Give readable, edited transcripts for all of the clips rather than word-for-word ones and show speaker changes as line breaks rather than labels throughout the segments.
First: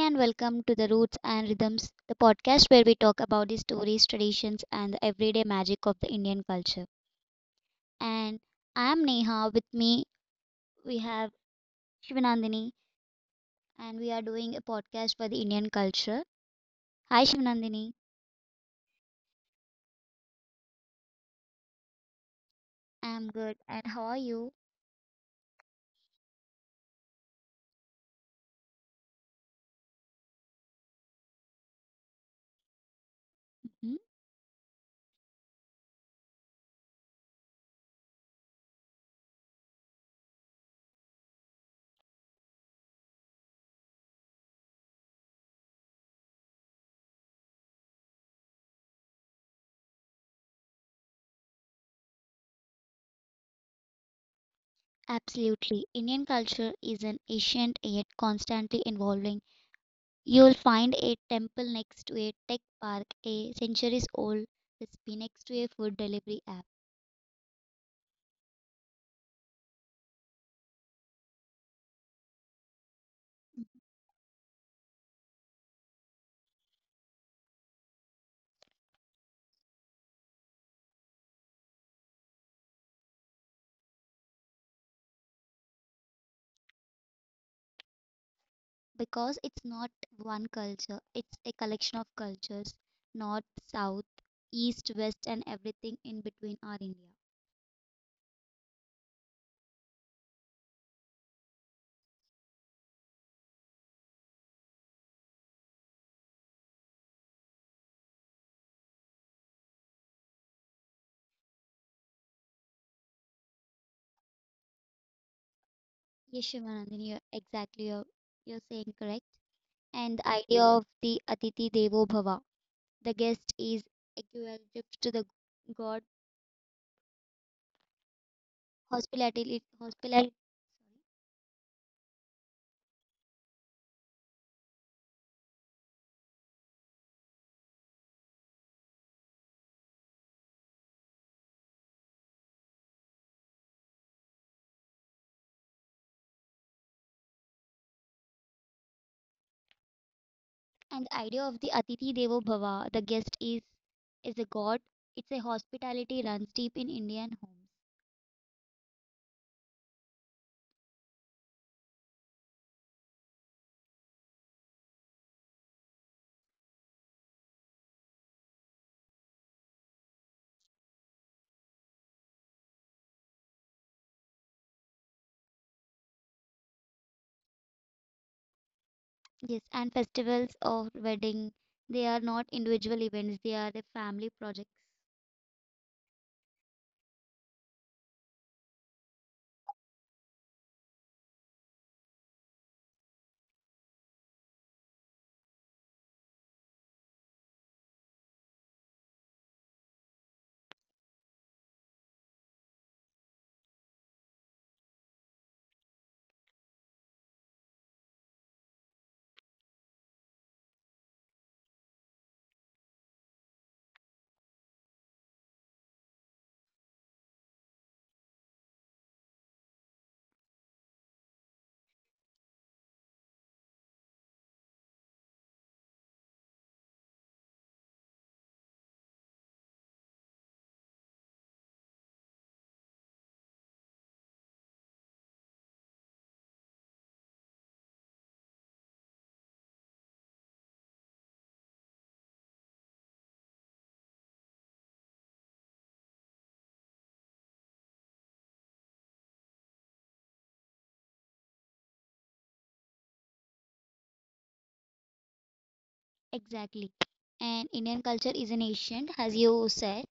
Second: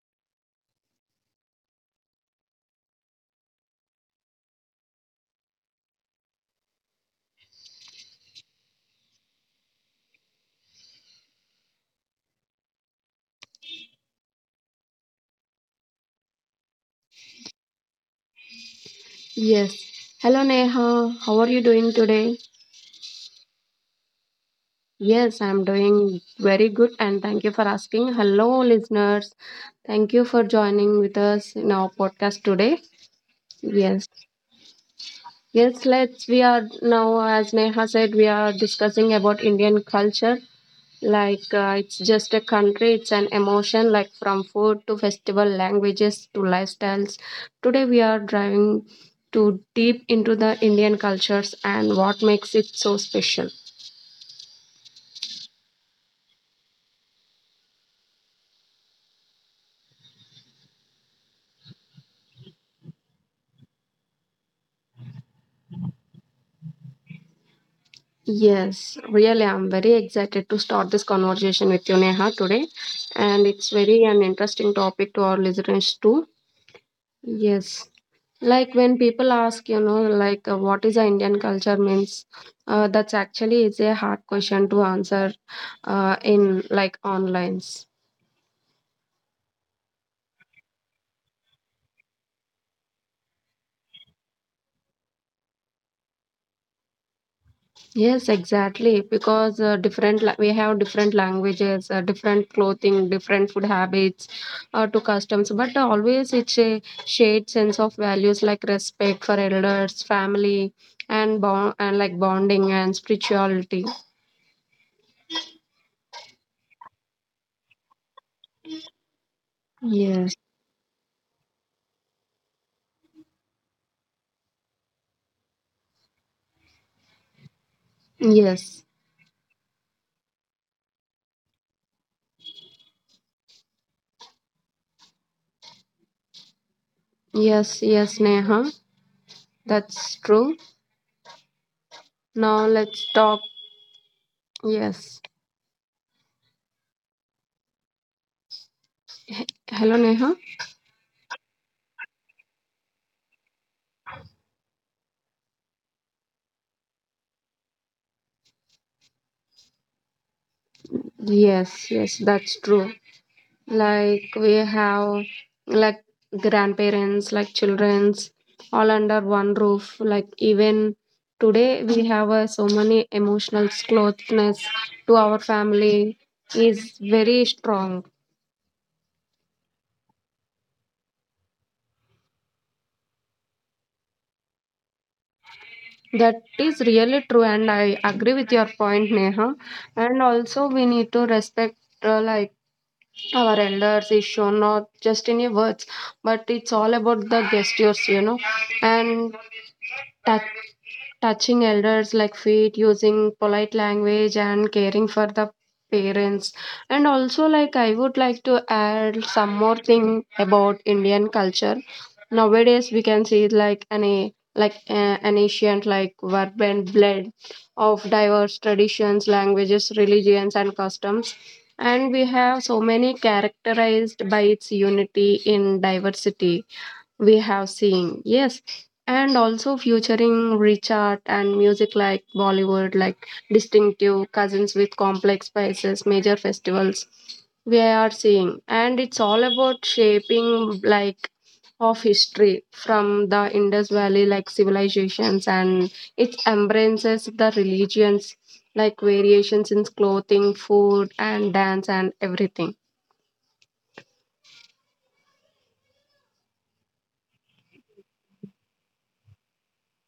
and welcome to the Roots and Rhythms, the podcast where we talk about the stories, traditions, and the everyday magic of the Indian culture. And I am Neha. With me, we have Shivanandini, and we are doing a podcast for the Indian culture. Hi, Shivanandini.
Yes. Hello, Neha. How are you doing today?
I'm good, and how are you?
Yes, I'm doing very good and thank you for asking. Hello, listeners. Thank you for joining with us in our podcast today.
Hmm?
Yes. Yes, let's we are now, as Neha said, we are discussing about Indian culture. Like it's just a country, it's an emotion, like from food to festival, languages to lifestyles. Today we are driving too deep into the Indian cultures and what makes it so special.
Absolutely. Indian culture is an ancient yet constantly evolving. You'll find a temple next to a tech park, a centuries old recipe next to a food delivery app
Yes, really, I'm very excited to start this conversation with you, Neha, today. And it's very an interesting topic to our listeners too. Yes. Like when people ask, you know, like what is the Indian culture means, that's actually it's a hard question to answer in like online.
because it's not one culture, it's a collection of cultures, north, south, east, west, and everything in between are India.
Yes, exactly. Because different la- we have different languages, different clothing, different food habits, to customs. But always it's a shared sense of values like respect for elders, family, and bond and like bonding and spirituality.
Yes, Shivanandani, you're saying correct. And the
Yes.
idea of the Atiti Devo Bhava, the guest is equivalent to the god
Yes.
hospitality, hospitality.
Yes, yes, Neha, that's true. Now let's talk. Yes. Hello, Neha.
And the idea of the Atiti Devo Bhava, the guest is a god. It's a hospitality runs deep in Indian homes.
Yes, yes, that's true. Like we have like grandparents, like children's, all under one roof. Like even today we have so many emotional closeness to our family is very strong.
Yes, and festivals or wedding, they are not individual events, they are the family projects.
That is really true, and I agree with your point, Neha. And also we need to respect like our elders is shown not just in your words, but it's all about the gestures, you know, and touch touching elders like feet, using polite language, and caring for the parents. And also, like, I would like to add some more thing about Indian culture. Nowadays, we can see like an ancient like urban blend of diverse traditions, languages, religions, and customs. And we have so many characterized by its unity in diversity we have seen. Yes, and also featuring rich art and music like Bollywood, like distinctive cousins with complex spices, major festivals we are seeing, and it's all about shaping like of history from the Indus Valley like civilizations, and it embraces the religions like variations in clothing, food, and dance, and everything.
Exactly. And Indian culture is an ancient, as you said.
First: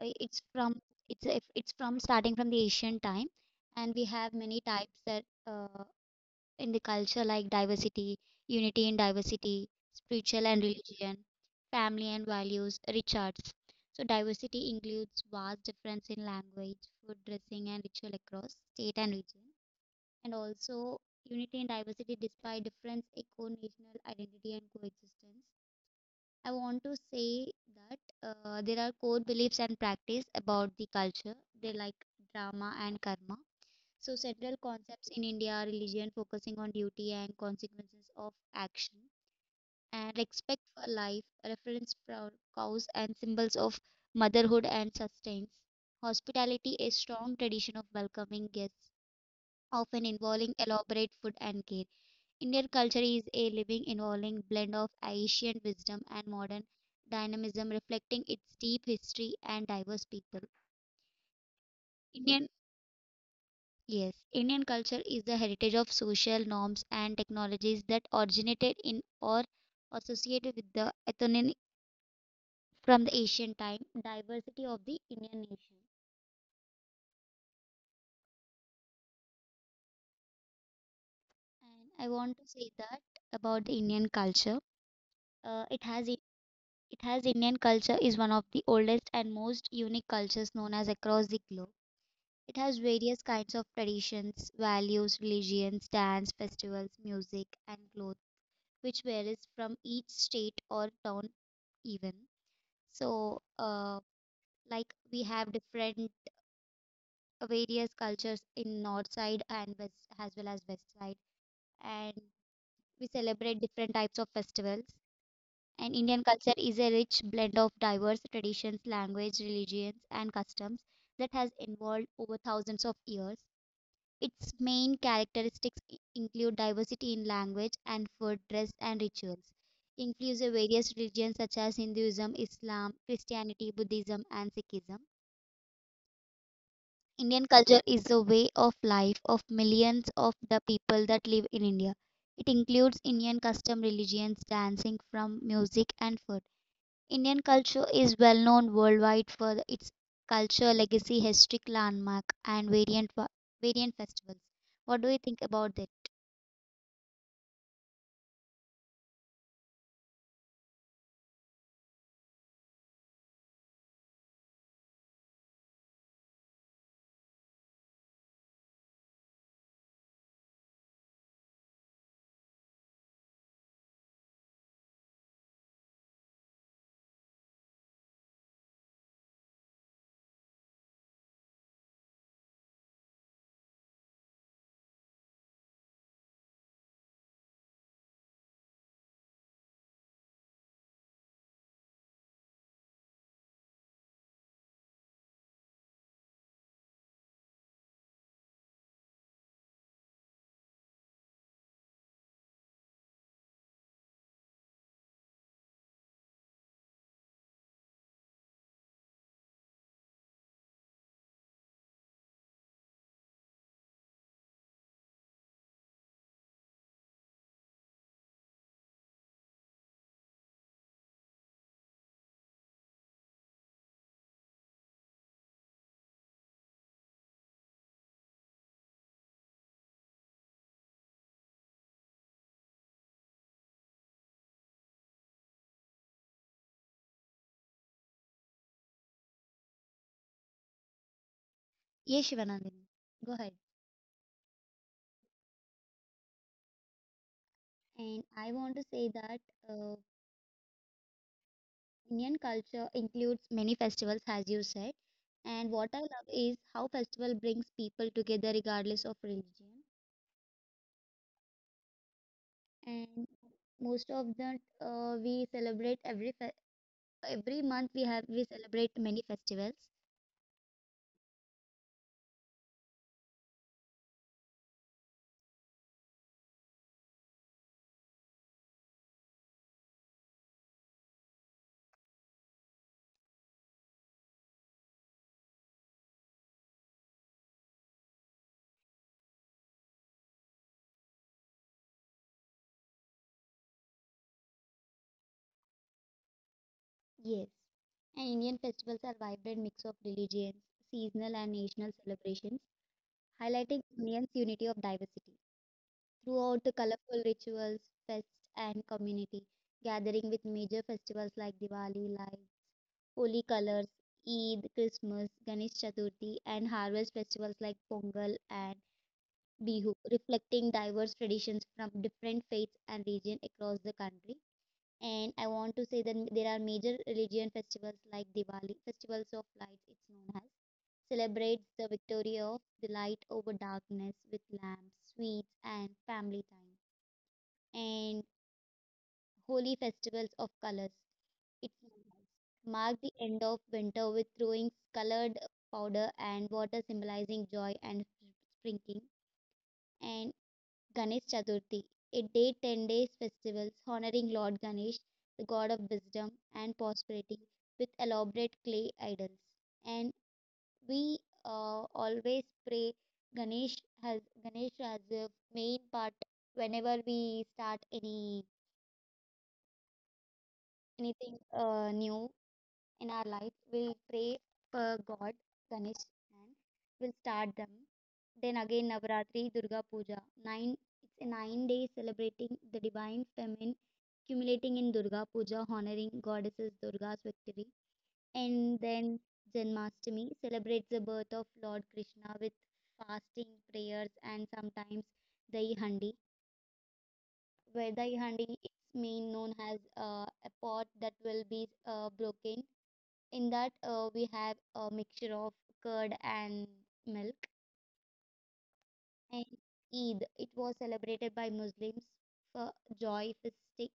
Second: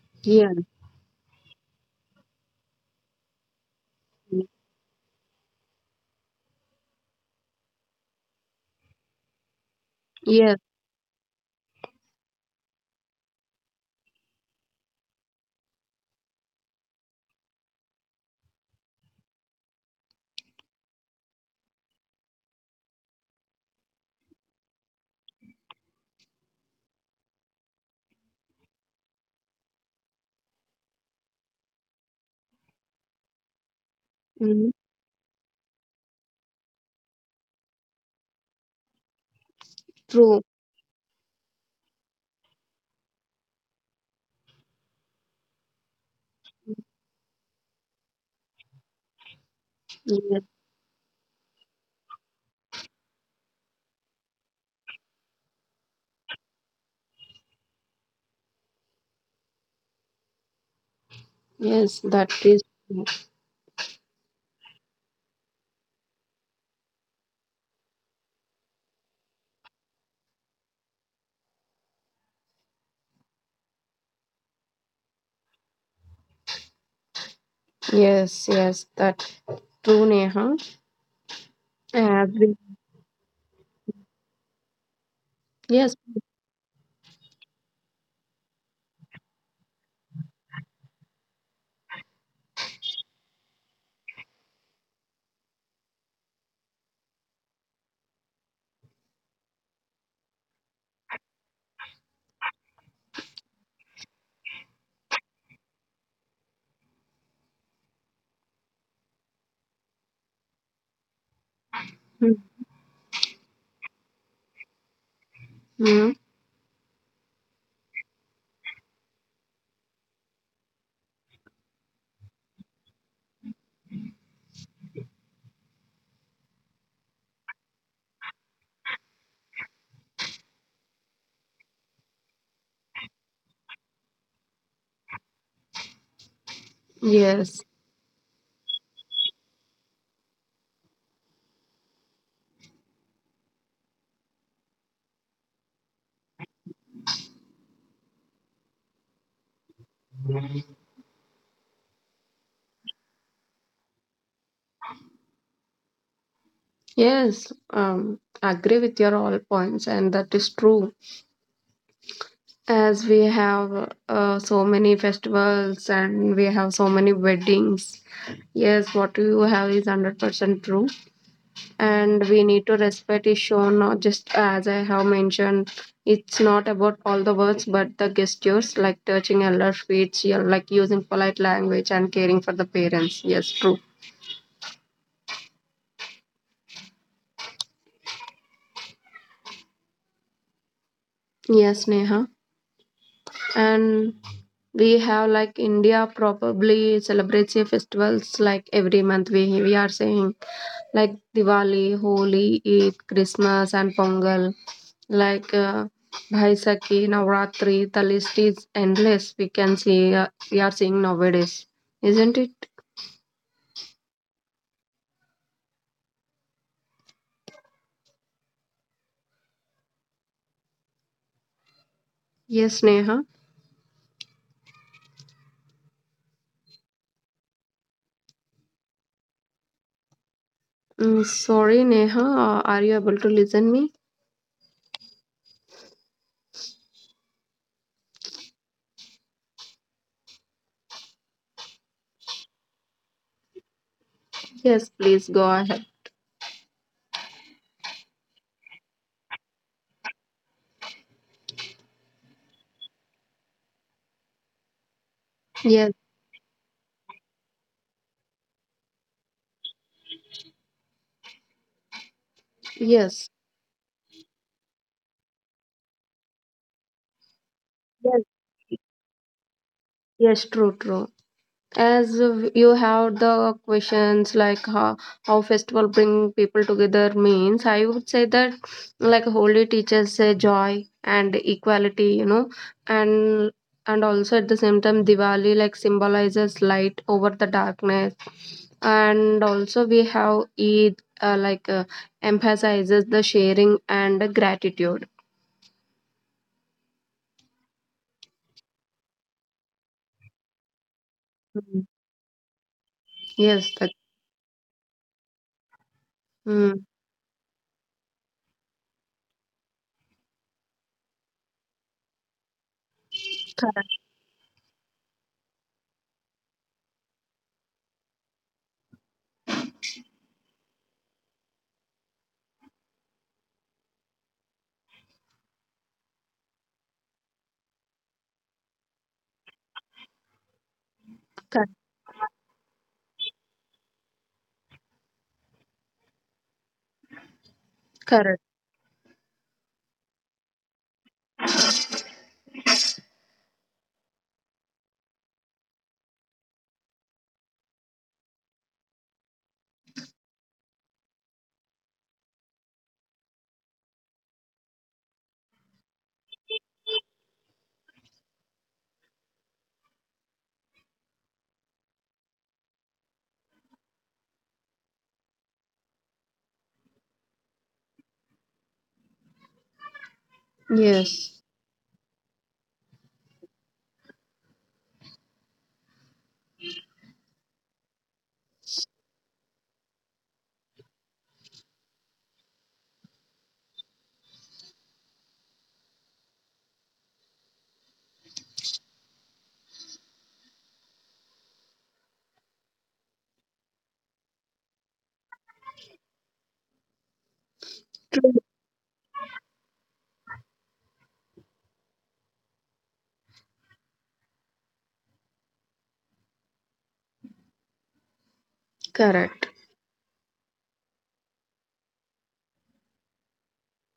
It's
Yeah.
from it's if it's from starting from the ancient time, and we have many types that in the culture like diversity, unity in diversity, spiritual
Yes.
and religion, family and values, rich arts. So diversity includes vast difference in language, food, dressing, and ritual across state and region, and also unity and diversity despite difference eco national identity and coexistence. I want to say that there are core beliefs and practice about the culture, they like drama and karma. So central
Mhm.
concepts in India are religion focusing on duty and consequences of action, and
True.
respect for life, reference for cows and symbols of motherhood and sustenance. Hospitality, a strong tradition of welcoming guests, often involving elaborate food and care. Indian culture is a living, evolving blend of ancient wisdom and modern dynamism, reflecting its deep history and diverse people.
Yes, that
Indian
is.
Yes, Indian culture is the heritage of social norms and technologies that originated in or associated with the ethnic, from the ancient time diversity of the Indian nation.
Yes, yes, that true, Neha.
And
I
I want to
agree.
say that about the Indian culture. Uh, it
Yes.
has it has Indian culture is one of the oldest and most unique cultures known as across the globe. It has various kinds of traditions, values, religions, dance, festivals, music, and clothes, which varies from each state or town even. So, like we have different various cultures in north side and west as well as west side, and we celebrate different types of festivals. And
Mm-hmm.
Indian culture is a rich blend of diverse traditions, language, religions, and customs that has evolved over thousands of years. Its main characteristics include diversity in language and food, dress, and rituals. Includes various religions such as Hinduism, Islam, Christianity, Buddhism, and Sikhism. Indian
Yes.
culture is the way of life of millions of the people that live in India. It includes Indian custom religions, dancing from music and food. Indian culture is well known worldwide for its culture, legacy, historic landmark, and variant festivals. What do you think about that?
Yes. Agree with your all points, and that is true. As we have so many festivals and we have so many weddings. Yes, what you have is 100% true. And we need to respect is shown, not just as I have mentioned, it's not about all the words but the gestures, like touching elder feet, yeah, like using polite language and caring for the parents. Yes, true. Yes, Neha. And we have like India probably celebrates a festivals like every month, we are saying, like Diwali, Holi, Eid, Christmas, and Pongal, like uh, Bhaisakhi, Navratri, the list is endless. We can see, we are seeing nowadays, isn't it? Yes, Neha. Sorry, Neha. Are you able to listen me?
Yes, Shivanandini. Go ahead.
Yes, please go ahead.
And I want to say that uh, Indian culture includes many festivals, as you said. And what
Yes,
I love is how festival brings people together regardless of religion.
yes,
And most of that we celebrate every month we
yes,
have we celebrate many festivals.
yes. True, true. You have the questions like how festival bring people together means, I would say that like Holy teaches say joy and equality, you know, and and also at the same time Diwali like symbolizes light over the darkness. And also we have Eid, uh, like uh, emphasizes the sharing and gratitude.
Yes. And Indian festivals are vibrant mix of religions, seasonal and
Mm.
national celebrations,
Yes,
highlighting
that.
Indians' unity of diversity, throughout the
Mm.
colorful rituals, fests, and community gathering with major festivals like Diwali, like Holi
cor-
colors, Eid, Christmas, Ganesh Chaturthi, and harvest festivals like Pongal and Bihu, reflecting diverse traditions from different faiths and regions across the country. And I want to say that there are major religion festivals like Diwali, Festivals of Lights, it's known as,
cor-
celebrates the victory of the light over darkness with lamps, sweets, and family time, and
Correct.
holy festivals of colors. It marked the end of winter with throwing colored powder and water symbolizing joy and sprinkling. And Ganesh Chaturthi, a day 10 days festivals honoring Lord Ganesh, the god of wisdom and prosperity, with elaborate clay idols. And we always pray Ganesh, has Ganesh as a main part whenever we start any anything
Yes.
new in our life, we'll pray for God, Ganesh, and we'll start them. Then again, Navaratri, Durga Puja. It's a 9 days celebrating the divine feminine, culminating in Durga Puja, honoring goddesses Durga's victory. And then Janmashtami celebrates the birth of Lord Krishna with fasting, prayers, and sometimes Dahi Handi. Where Dahi
True.
Handi is mean known as a pot that will be broken, in that, we have a mixture of curd and milk. And
Correct.
Eid, it was celebrated by Muslims for joy, festing,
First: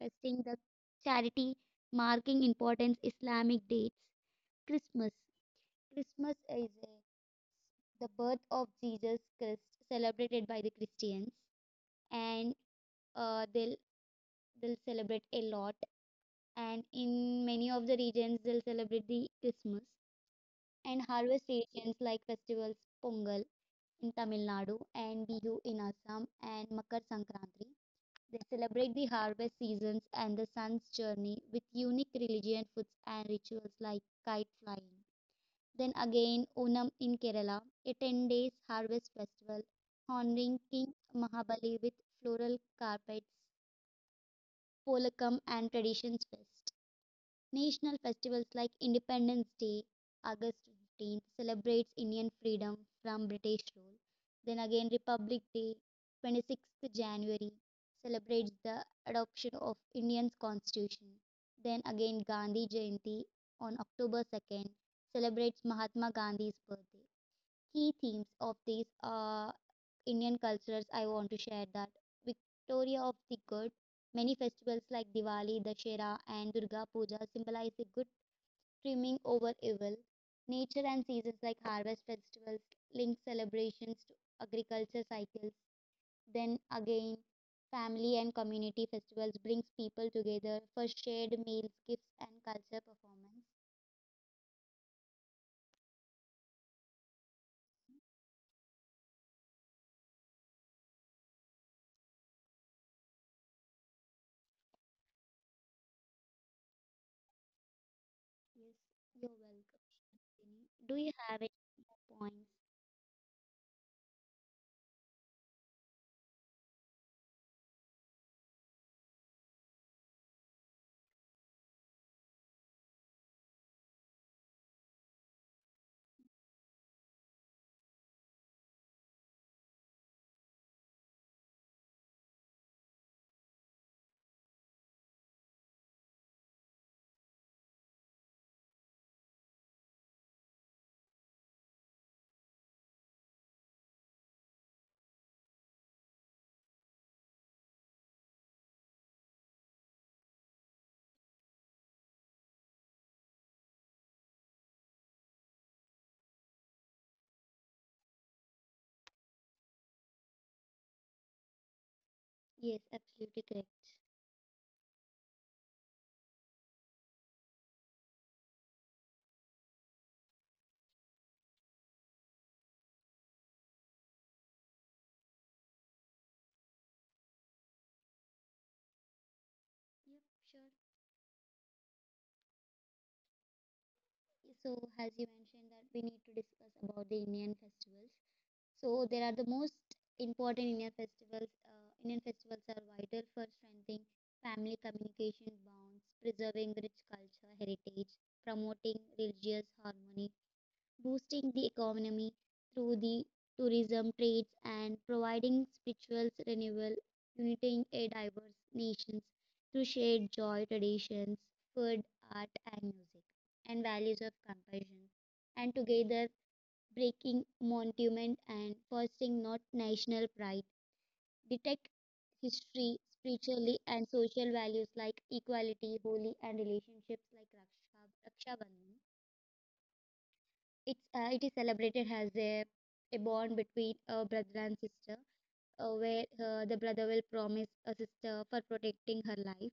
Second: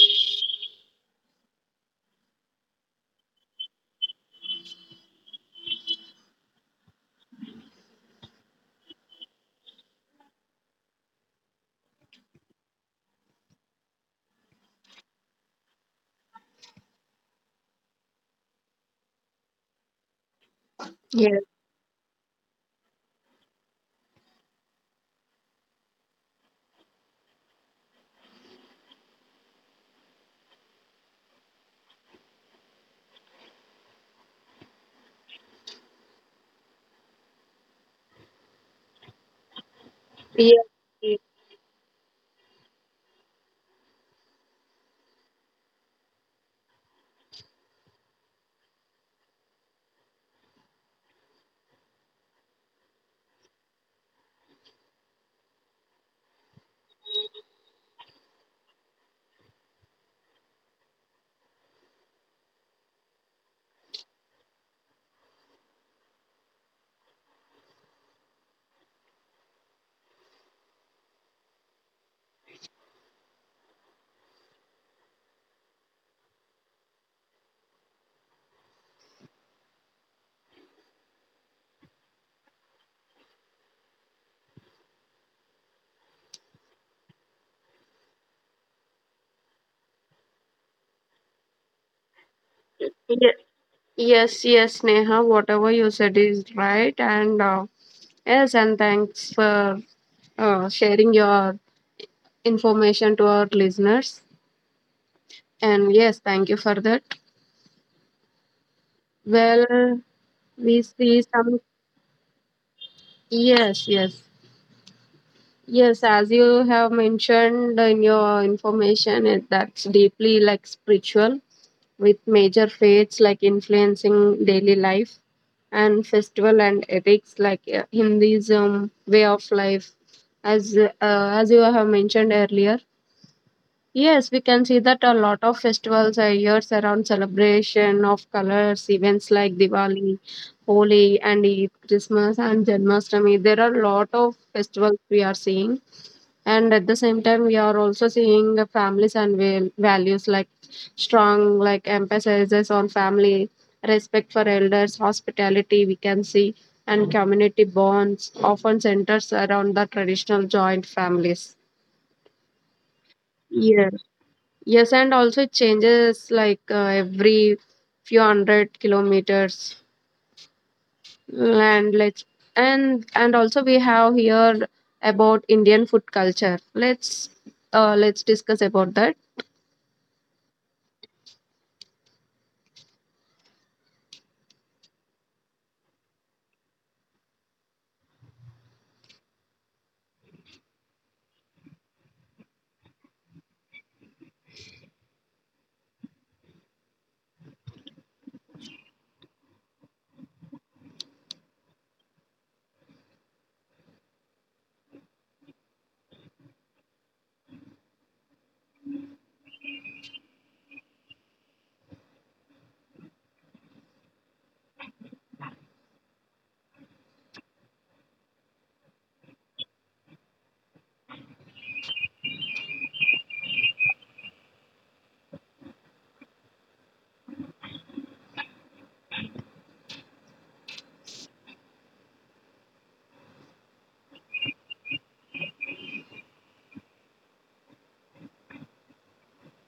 festing the charity, marking important Islamic dates. Christmas. Christmas is the birth of Jesus Christ, celebrated by the Christians, and uh, they'll they'll celebrate a lot. And in many of the regions, they'll celebrate the Christmas and
Yes,
harvest regions like festivals, Pongal in Tamil Nadu and Bihu in Assam and Makar Sankranti. They celebrate the harvest seasons and the sun's journey with unique religion foods and rituals like kite flying. Then again, Onam in Kerala, a 10 days harvest festival honoring
yes,
King
yes,
Mahabali with floral carpets, polakam, and traditions fest. National festivals like Independence Day, August 15th, celebrates Indian freedom from British rule. Then again, Republic Day, 26th January, celebrates the adoption of Indian constitution. Then again, Gandhi Jayanti on October 2nd celebrates Mahatma Gandhi's birthday. Key themes of these are Indian cultures, I want to share that. Victoria of the Good. Many festivals like Diwali, Dashera, and Durga Puja symbolize the good trimming over evil. Nature and seasons like harvest festivals link celebrations to agriculture cycles. Then again, family and community festivals brings people together for shared meals, gifts, and culture performance.
yes, yes, Neha, whatever you said is right. And yes, and thanks for sharing your information to our listeners. And yes, thank you for that.
Yes, you're welcome.
Well,
Shalini.
we
Do you
see
have any
some.
more points?
Yes, yes, yes, as you have mentioned in your information, it, that's deeply like spiritual, with major faiths like influencing daily life and festival and ethics, like Hinduism way of life, as uh, as you have mentioned earlier. Yes, we can see that a lot of festivals are years around celebration of colors, events like Diwali, Holi, and Eid, Christmas, and Janmashtami. There are a lot of festivals we are seeing, and at the same time we are also seeing the families and values like strong, like emphasizes on family, respect for elders, hospitality, we can see, and community bonds often centers around the traditional joint families.
Yes, absolutely correct.
Yeah. Yes, and also it changes like every few hundred kilometers. And let's, and also we have here about Indian food culture. Let's discuss about that.
Yep, sure. So, as you mentioned that we need to discuss about the Indian festivals. So, there are the most important Indian festivals. Indian festivals are vital for strengthening family communication bonds, preserving rich culture heritage, promoting religious harmony, boosting the economy through the tourism trades and providing spiritual renewal, uniting a diverse nations through shared joy, traditions, food, art, and music, and values of compassion, and together breaking monument and fostering not national pride, detect history, spiritually and social values like equality, holy, and relationships like Raksha, Raksha Bandhan. It is celebrated as a bond between a brother and sister, where the brother will promise a sister for protecting her life,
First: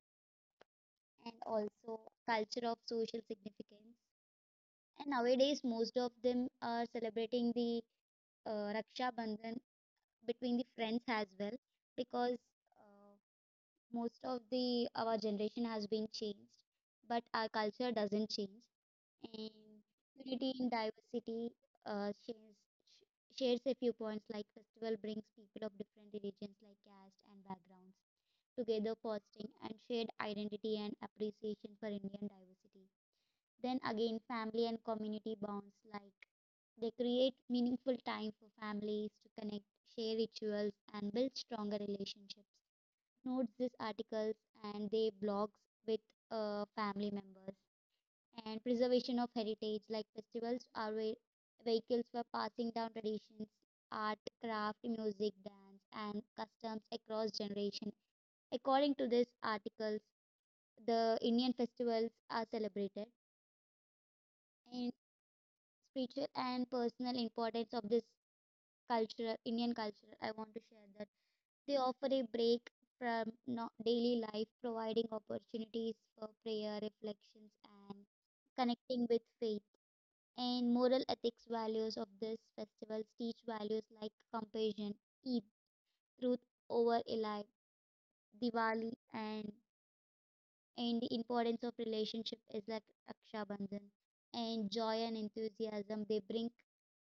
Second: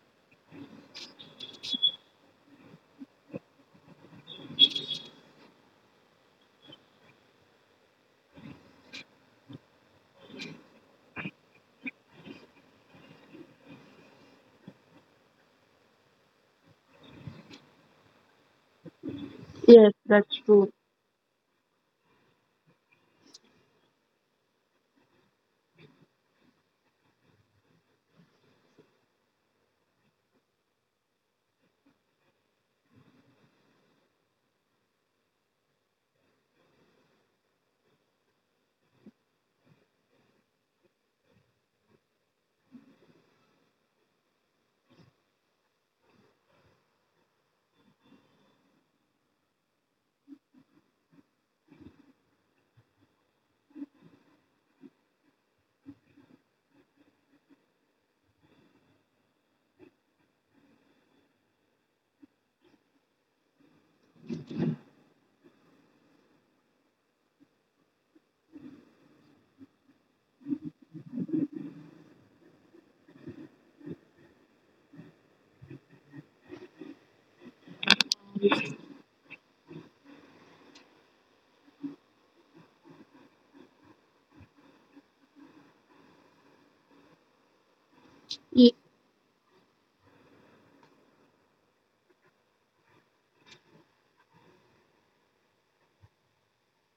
and also culture of social significance. And nowadays, most of them are celebrating the Raksha Bandhan between the friends as well, because uh, most of the our generation has been changed, but our culture doesn't change. And
Yes, that's
unity in
true.
diversity uh, shares, shares a few points like festival brings people of different religions like caste and backgrounds together fostering and shared identity and appreciation for Indian diversity. Then again family and community bonds like they create meaningful time for families to connect, share rituals and build stronger relationships. Note these articles and they blogs with family members and preservation of heritage like festivals are vehicles for passing down traditions art craft music dance and customs across generation. According to this articles, the Indian festivals are celebrated, and spiritual and personal importance of this culture Indian culture, I want to share that they offer a break from daily life providing opportunities for prayer reflections and connecting with faith and moral ethics values of this festivals teach values like compassion, Eid, truth over a lie,
Ye-
Diwali, and the importance of relationship is like Raksha Bandhan and joy and enthusiasm. They bring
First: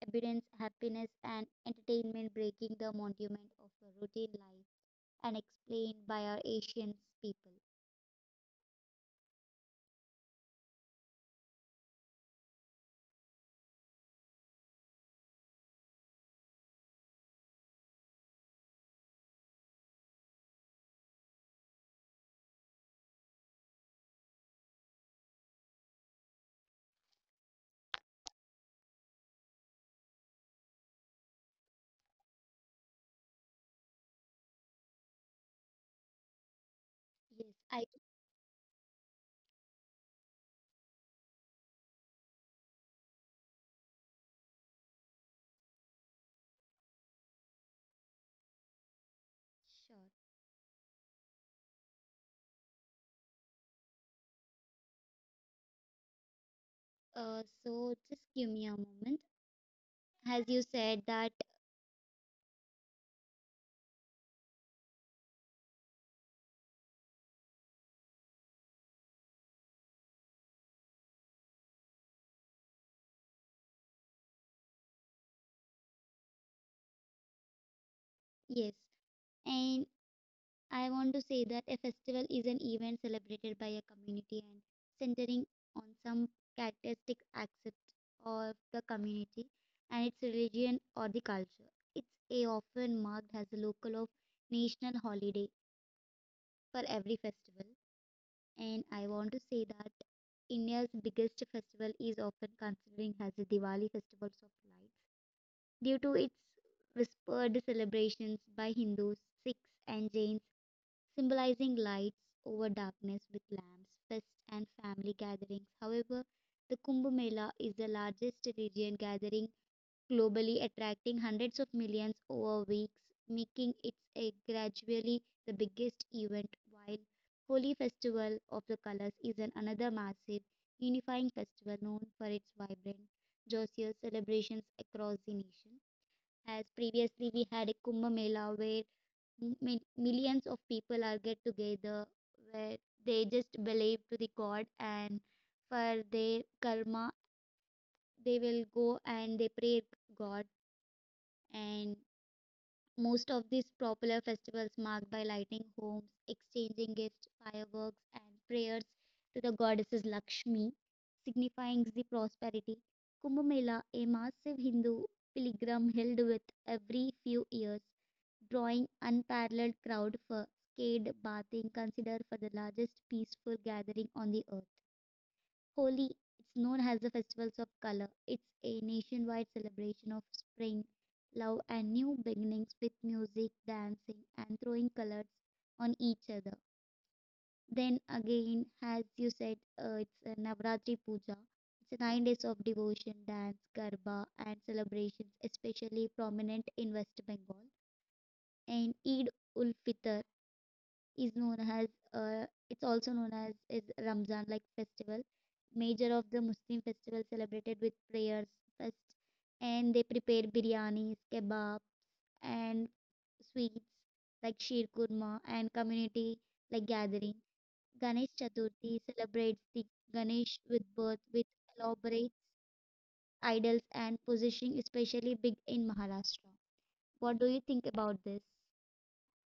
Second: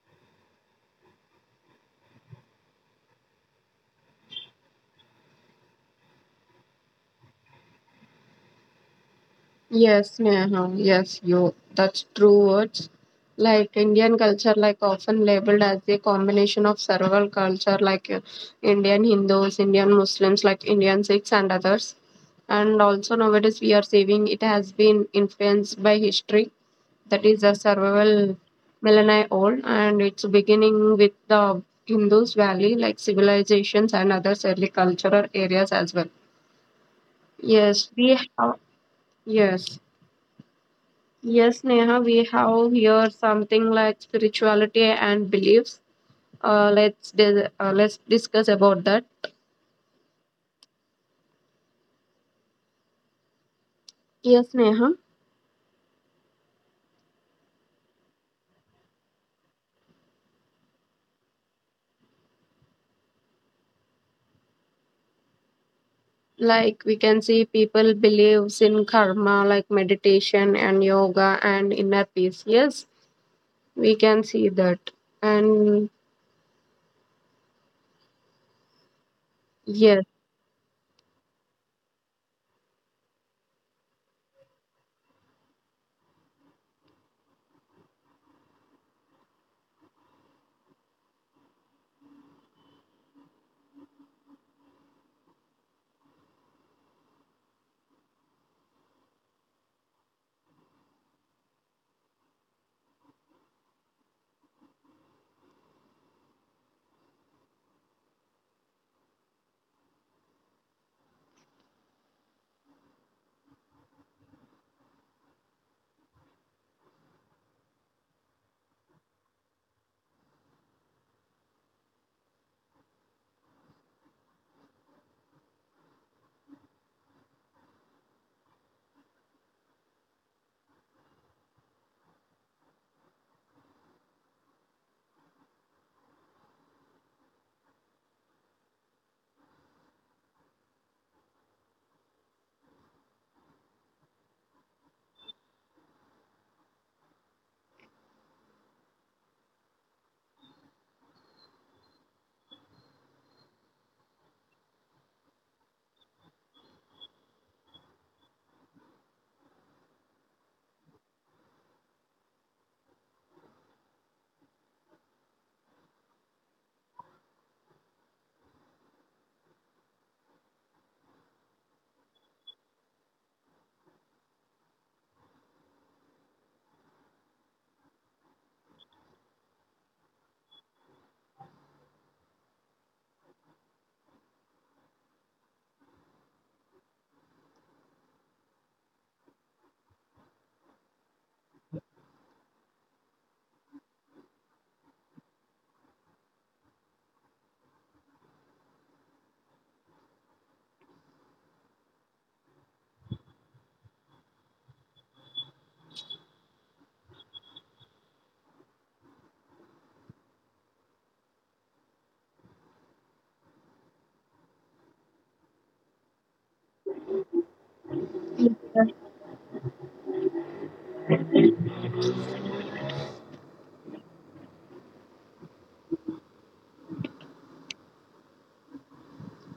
abundance, happiness, and entertainment, breaking the monument of a routine life and explained by our Asian people.
Yes, Neha, yes, you. That's true words. Like Indian culture, like often labeled as a combination of several culture, like Indian Hindus, Indian Muslims, like Indian Sikhs, and others. And also nowadays we are seeing it has been influenced by history, that is a survival millennia old, and it's beginning with the Hindus Valley, like civilizations and other early cultural areas as well.
Yes,
Yes,
I
we have. Yes. Yes, Neha, we have here something like spirituality and beliefs. Let's dis- Let's discuss about that.
sure.
Yes, Neha.
So just give me a moment. As you said that,
Like we can see people believes in karma, like meditation and yoga and inner peace. Yes, we can see that. And
yes, and
yes,
I want to say that a festival is an event celebrated by a community and centering on some characteristic aspect of the community and its religion or the culture. It's a often marked as a local or national holiday for every festival. And I want to say that India's biggest festival is often considered as the Diwali Festival of Lights due to its whispered celebrations by Hindus, Sikhs, and Jains symbolizing lights over darkness with lamps, feasts, and family gatherings. However, the Kumbh Mela is the largest religion gathering globally, attracting hundreds of millions over weeks, making it a gradually the biggest event. While Holi Festival of the Colors is an another massive unifying festival known for its vibrant, joyous celebrations across the nation. As previously we had a Kumbh Mela where millions of people are get together where they just believe to the god and for their karma they will go and they pray god. And most of these popular festivals marked by lighting homes, exchanging gifts, fireworks, and prayers to the goddesses Lakshmi, signifying the prosperity. Kumbh Mela, a massive Hindu pilgrim held with every few years, drawing unparalleled crowd for skate bathing, considered for the largest peaceful gathering on the earth. Holi, it's known as the Festivals of Color. It's a nationwide celebration of spring, love, and new beginnings with music, dancing, and throwing colors on each other. Then again, as you said, it's a Navratri Puja. It's 9 days of devotion, dance, garba, and celebrations, especially prominent in West Bengal. And Eid ul Fitr, is known as, it's also known as is Ramzan like festival, major of the Muslim festival celebrated with prayers, fast, and they prepare biryanis, kebab, and sweets like sheer kurma and community like gathering. Ganesh Chaturthi celebrates the Ganesh with birth with elaborate idols and positioning, especially big in Maharashtra. What do you think about this?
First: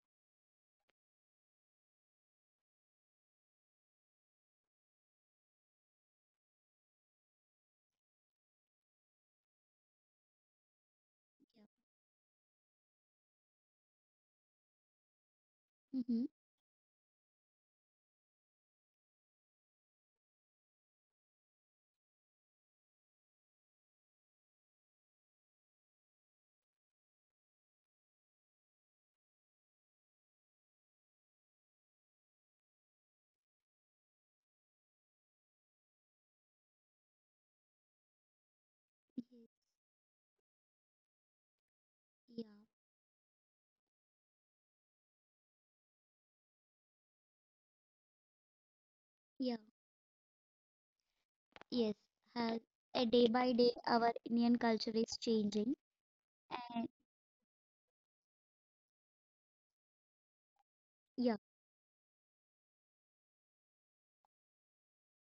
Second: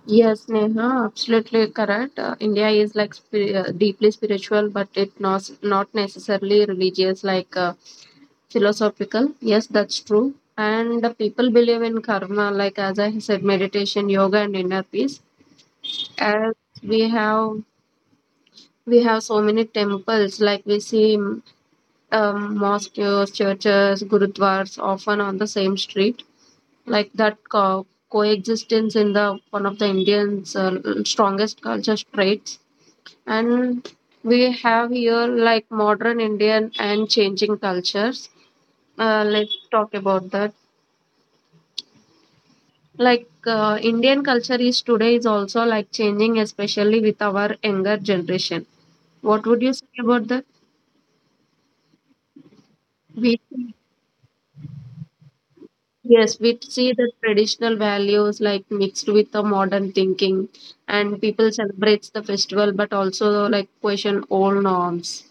yes, Neha, absolutely correct. India is like deeply spiritual, but it not not necessarily religious. Like. Philosophical, yes, that's true, and the people
Yeah.
believe in karma, like as I said, meditation, yoga, and inner peace.
Mm-hmm.
As we have We have so many temples, like we see mosques, churches, gurudwars, often on the same street. Like that coexistence in the one of the Indians strongest culture traits. And we have here like modern Indian and changing cultures. Let's talk about that.
Yeah.
Like Indian culture is today is also like changing, especially with our younger generation. What
Yeah.
would you say about that?
Yes, has a day
We
by day our Indian culture is changing.
yes, we
And
see the traditional values like mixed with the modern thinking, and
yeah,
people celebrates the festival, but also like question old norms.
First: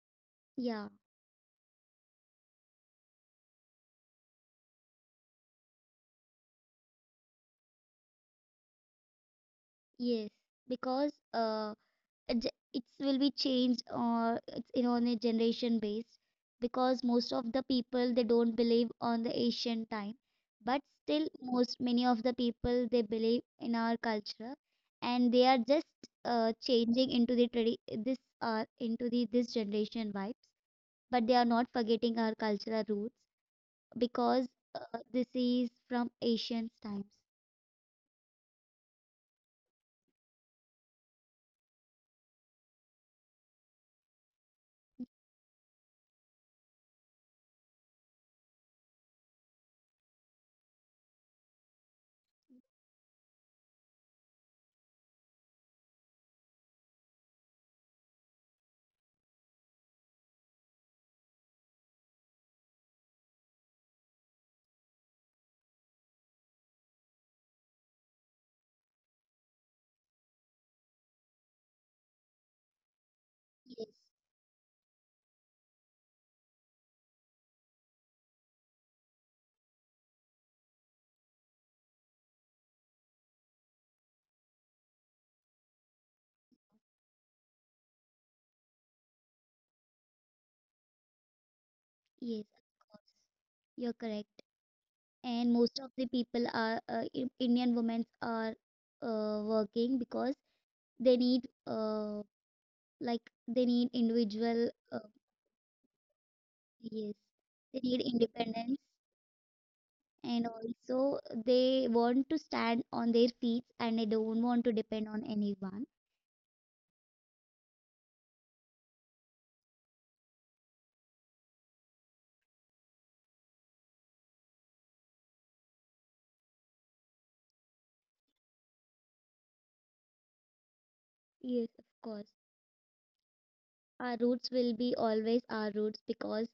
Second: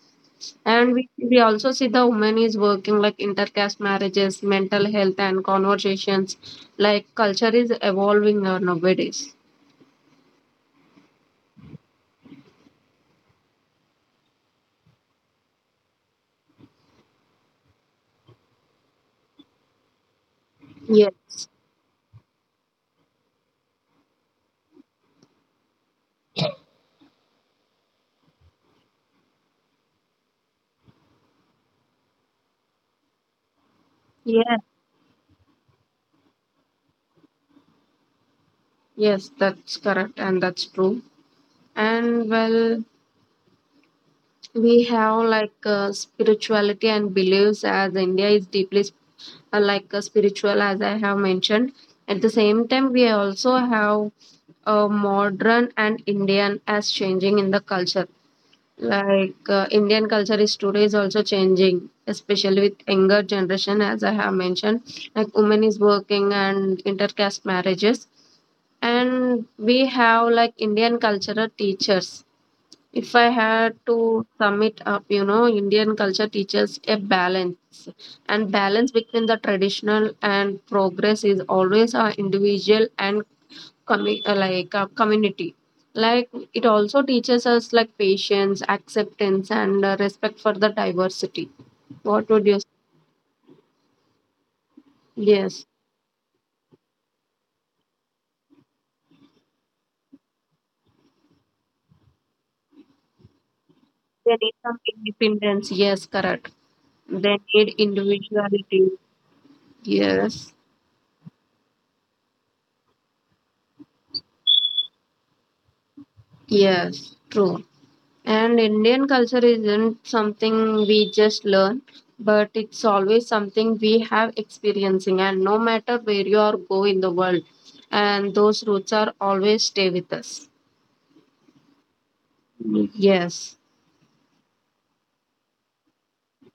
yeah,
And we also see the woman is working, like intercaste marriages, mental health, and conversations. Like culture is evolving nowadays.
yes, because a it's will be changed or it's in on a generation based, because most of the people they don't believe on the ancient time, but still
Yes.
most many of the people they believe in our culture, and they are just changing into the tradi this into the this generation vibes, but they are not forgetting our cultural roots because
Yes.
this is from ancient times.
Yes, that's correct, and that's true. And well, we have like spirituality and beliefs, as India is deeply spiritual, as I have mentioned. At the same time, we also have modern and Indian as changing in the culture. Like Indian culture is today is also changing, especially with younger generation, as I have mentioned. Like women is working and intercaste marriages, and we have like Indian cultural teachers. If I had
Yes,
to sum it up, you know, Indian culture teaches a balance. And balance between the traditional and progress is always our individual and community. Like it also teaches us like patience, acceptance, and respect for the diversity. What
yes,
would you?
of course. You're correct. And
Yes,
most of the people are Indian women are working because they need like they need
they need
individual
some independence. Yes, correct.
yes,
They need
they need independence,
individuality.
and
Yes.
also they want to stand on their feet and they don't want to depend on anyone.
Yes, true. And Indian culture isn't something we just learn, but it's always something we have experiencing. And no matter where you are go in the world, and those roots are always stay with us.
Yes, of course.
Yes.
Our roots will be always our roots because,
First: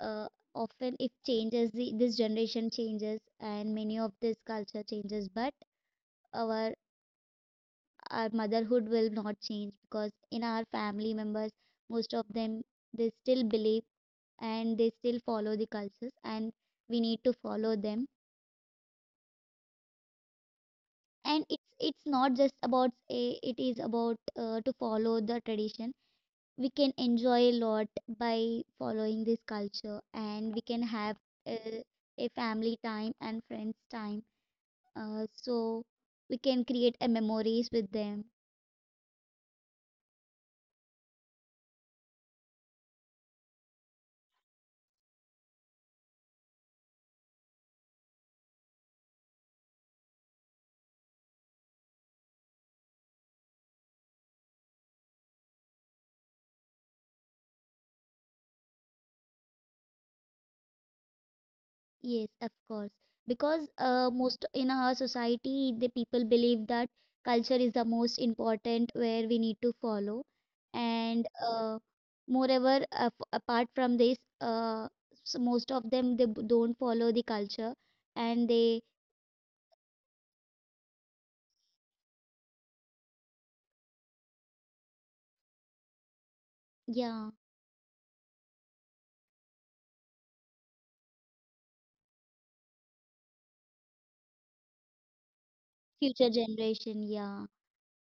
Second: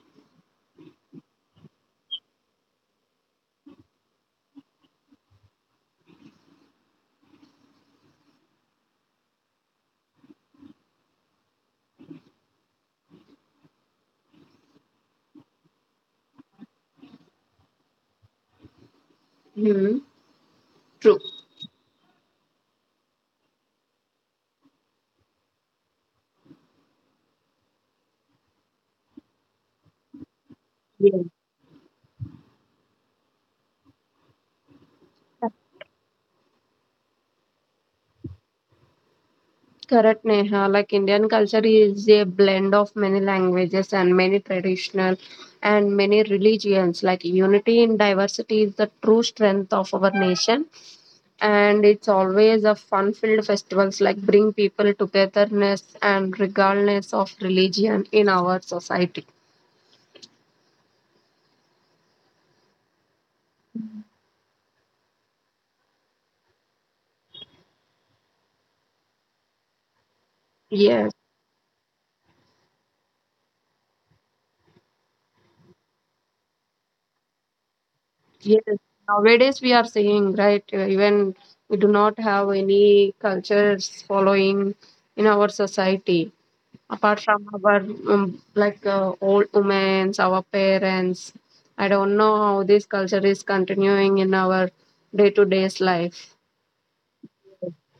uh, often if changes the, this generation changes and many of this culture changes, but our our motherhood will not change because in our family members most of them they still believe and they still follow the cultures, and we need to follow them.
Hmm. True.
And it's not just about a, it is about to follow the tradition. We can enjoy a lot by following this culture, and we can have
Yes.
a, a family time and friends time, so we can create a memories with them.
Correct, Neha. Like Indian culture is a blend of many languages and many traditional and many religions. Like unity in diversity is the true strength of our nation, and it's always a fun filled festivals like bring people togetherness and regardless of religion in our society.
Yes, of course, because most in our society the people believe that culture is the most important where we need to follow.
Yes,
And moreover, apart from this, so most of them they don't follow the culture, and
yes,
they
nowadays we are seeing, right? Even we do not have any cultures following in our society apart
yeah
from our old women, our parents. I don't know how this culture is continuing in our day to day's life.
future generation yeah,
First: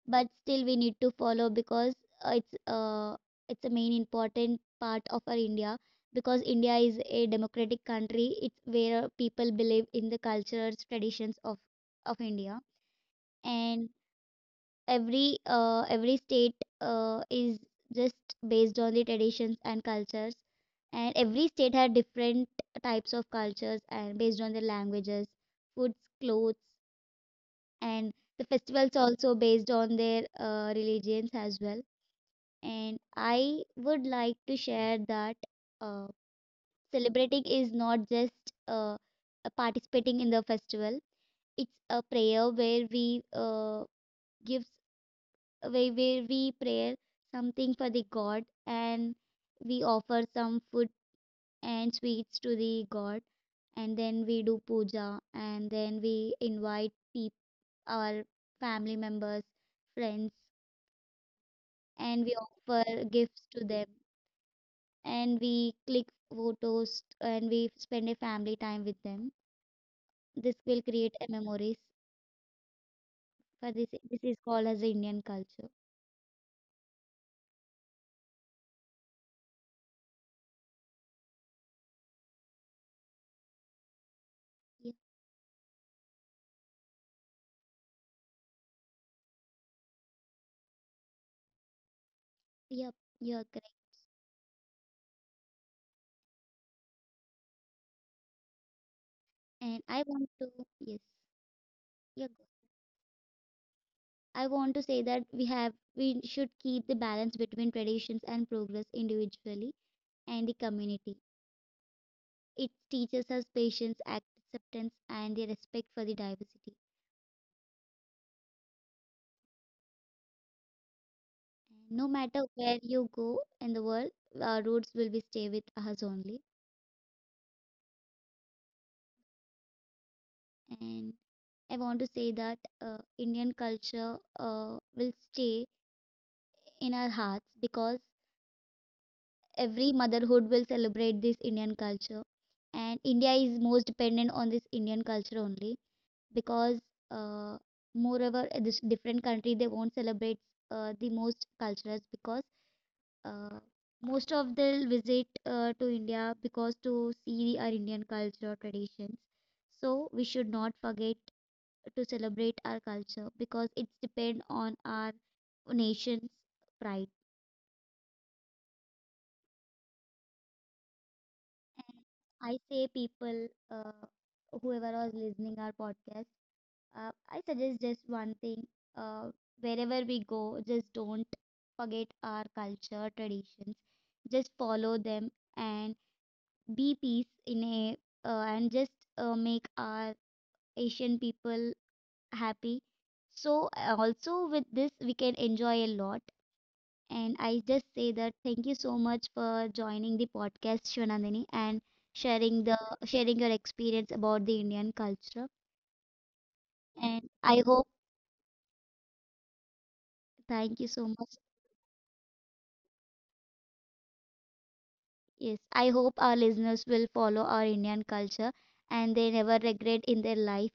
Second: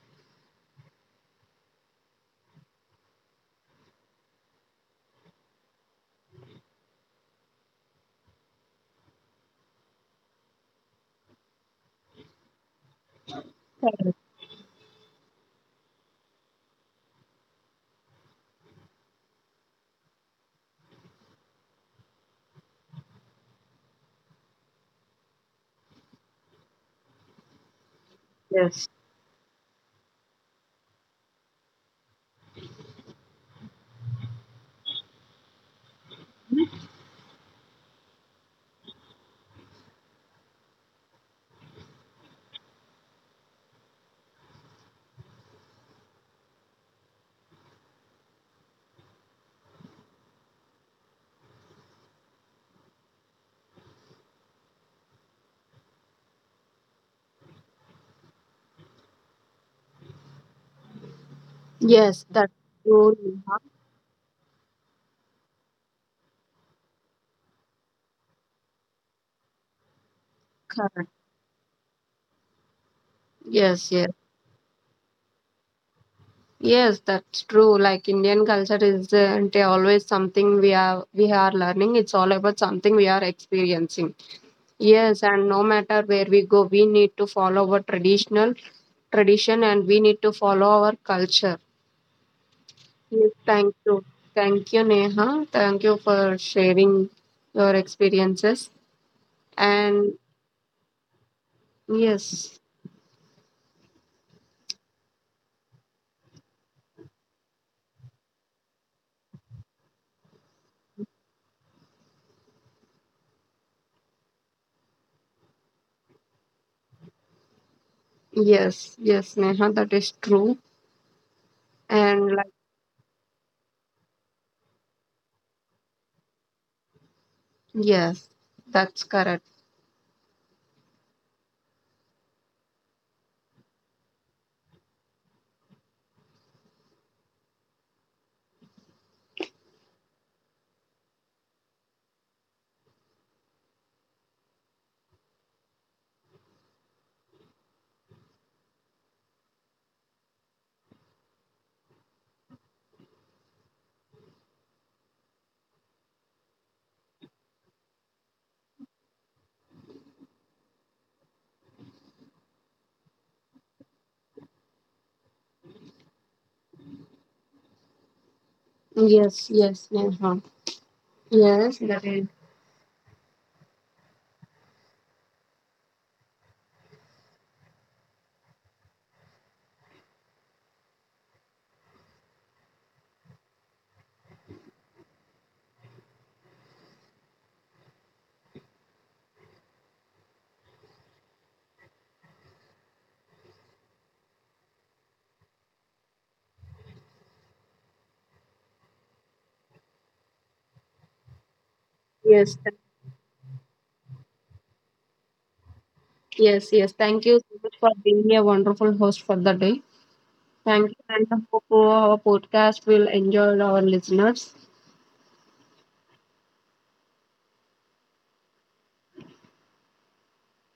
but still we need to follow because it's, it's a main important part of our India, because India is a democratic country. It's where people believe in the cultures, traditions of India, and
Correct.
every state is just based on the traditions and cultures, and every state had different types of cultures and based on their languages, foods, clothes, and the
Yes,
festivals also based on their religions as well. And I would like to share that uh, celebrating is not just uh, uh, participating in the festival. It's a prayer where we gives, where we pray something for the God, and we offer some food and sweets to the God, and then we do puja and then we invite people, our family members, friends,
yes,
and we
that's
offer
true.
gifts to them, and we click photos and we spend a family time with them. This will
Correct.
create a memories. For this,
Yes, yes.
this is called as Indian culture.
Yes, that's true. Like Indian culture is అంటే always something we are learning. It's all about something we are experiencing.
Yep,
Yes, and no matter where we go, we need to follow our traditional tradition and we need to follow our culture.
yep,
Yes,
you're correct.
thank you. Thank you, Neha. Thank you for sharing your experiences.
And I
And
want to, yes, yeah. Go.
yes,
I want to say that we have we should keep the balance between traditions and progress individually and the community. It teaches us patience, acceptance, and the respect for the diversity.
yes, yes, Neha, that is true.
No
And
matter
like
where you go in the world, our roots will be stay with us only.
yes, that's correct.
And I want to say that Indian culture will stay in our hearts because every motherhood will celebrate this Indian culture. And India is most dependent on this Indian culture only because, uh, moreover, this different country they won't celebrate the most cultures because, uh, most of they'll visit to India because to see our Indian culture traditions. So we should not forget to celebrate our culture because it's depend on our nation's pride.
Yes, yes, Neha. Yes,
And
that is.
I say people, whoever was listening our podcast, I suggest just one thing: uh, wherever we go, just don't forget our culture traditions. Just follow them and be peace in a, and just make our Asian people happy. So also with this, we can enjoy a lot. And I just say that thank you so much for joining the podcast, Shivanandini, and
Yes,
sharing the
th-
sharing your experience about the Indian culture.
yes, yes. Thank
And
you so
I
much
hope
for being a wonderful host for the day.
thank you
Thank you,
so
and I
much.
hope our podcast will enjoy our listeners.
Yes, I hope our listeners will follow our Indian culture and they never regret in their life.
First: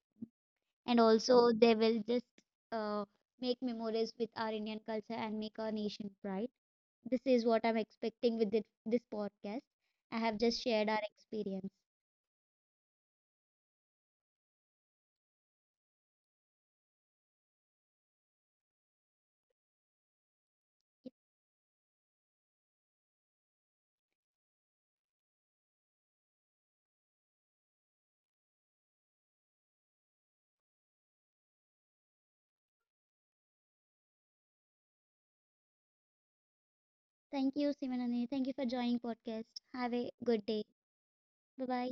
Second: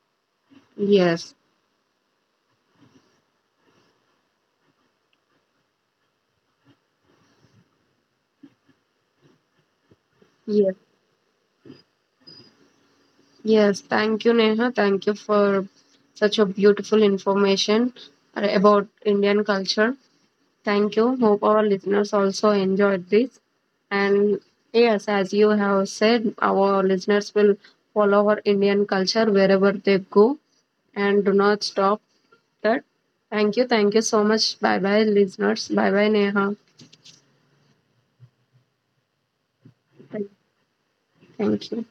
And
Yes,
also they will just uh, make memories with our Indian culture and make our nation proud. This is what I'm expecting with this podcast. I have just
yes,
shared our experience.
yes. Thank you, Neha. Thank you for such a beautiful information about Indian culture. Thank you. Hope our listeners also enjoyed this. And yes, as you have said, our listeners will follow our Indian culture wherever they go. And do not stop that. Thank you. Thank you so much. Bye bye, listeners. Bye bye, Neha.
Thank you, Simanani. Thank you for joining podcast. Have a good day. Bye
Thank you.
bye.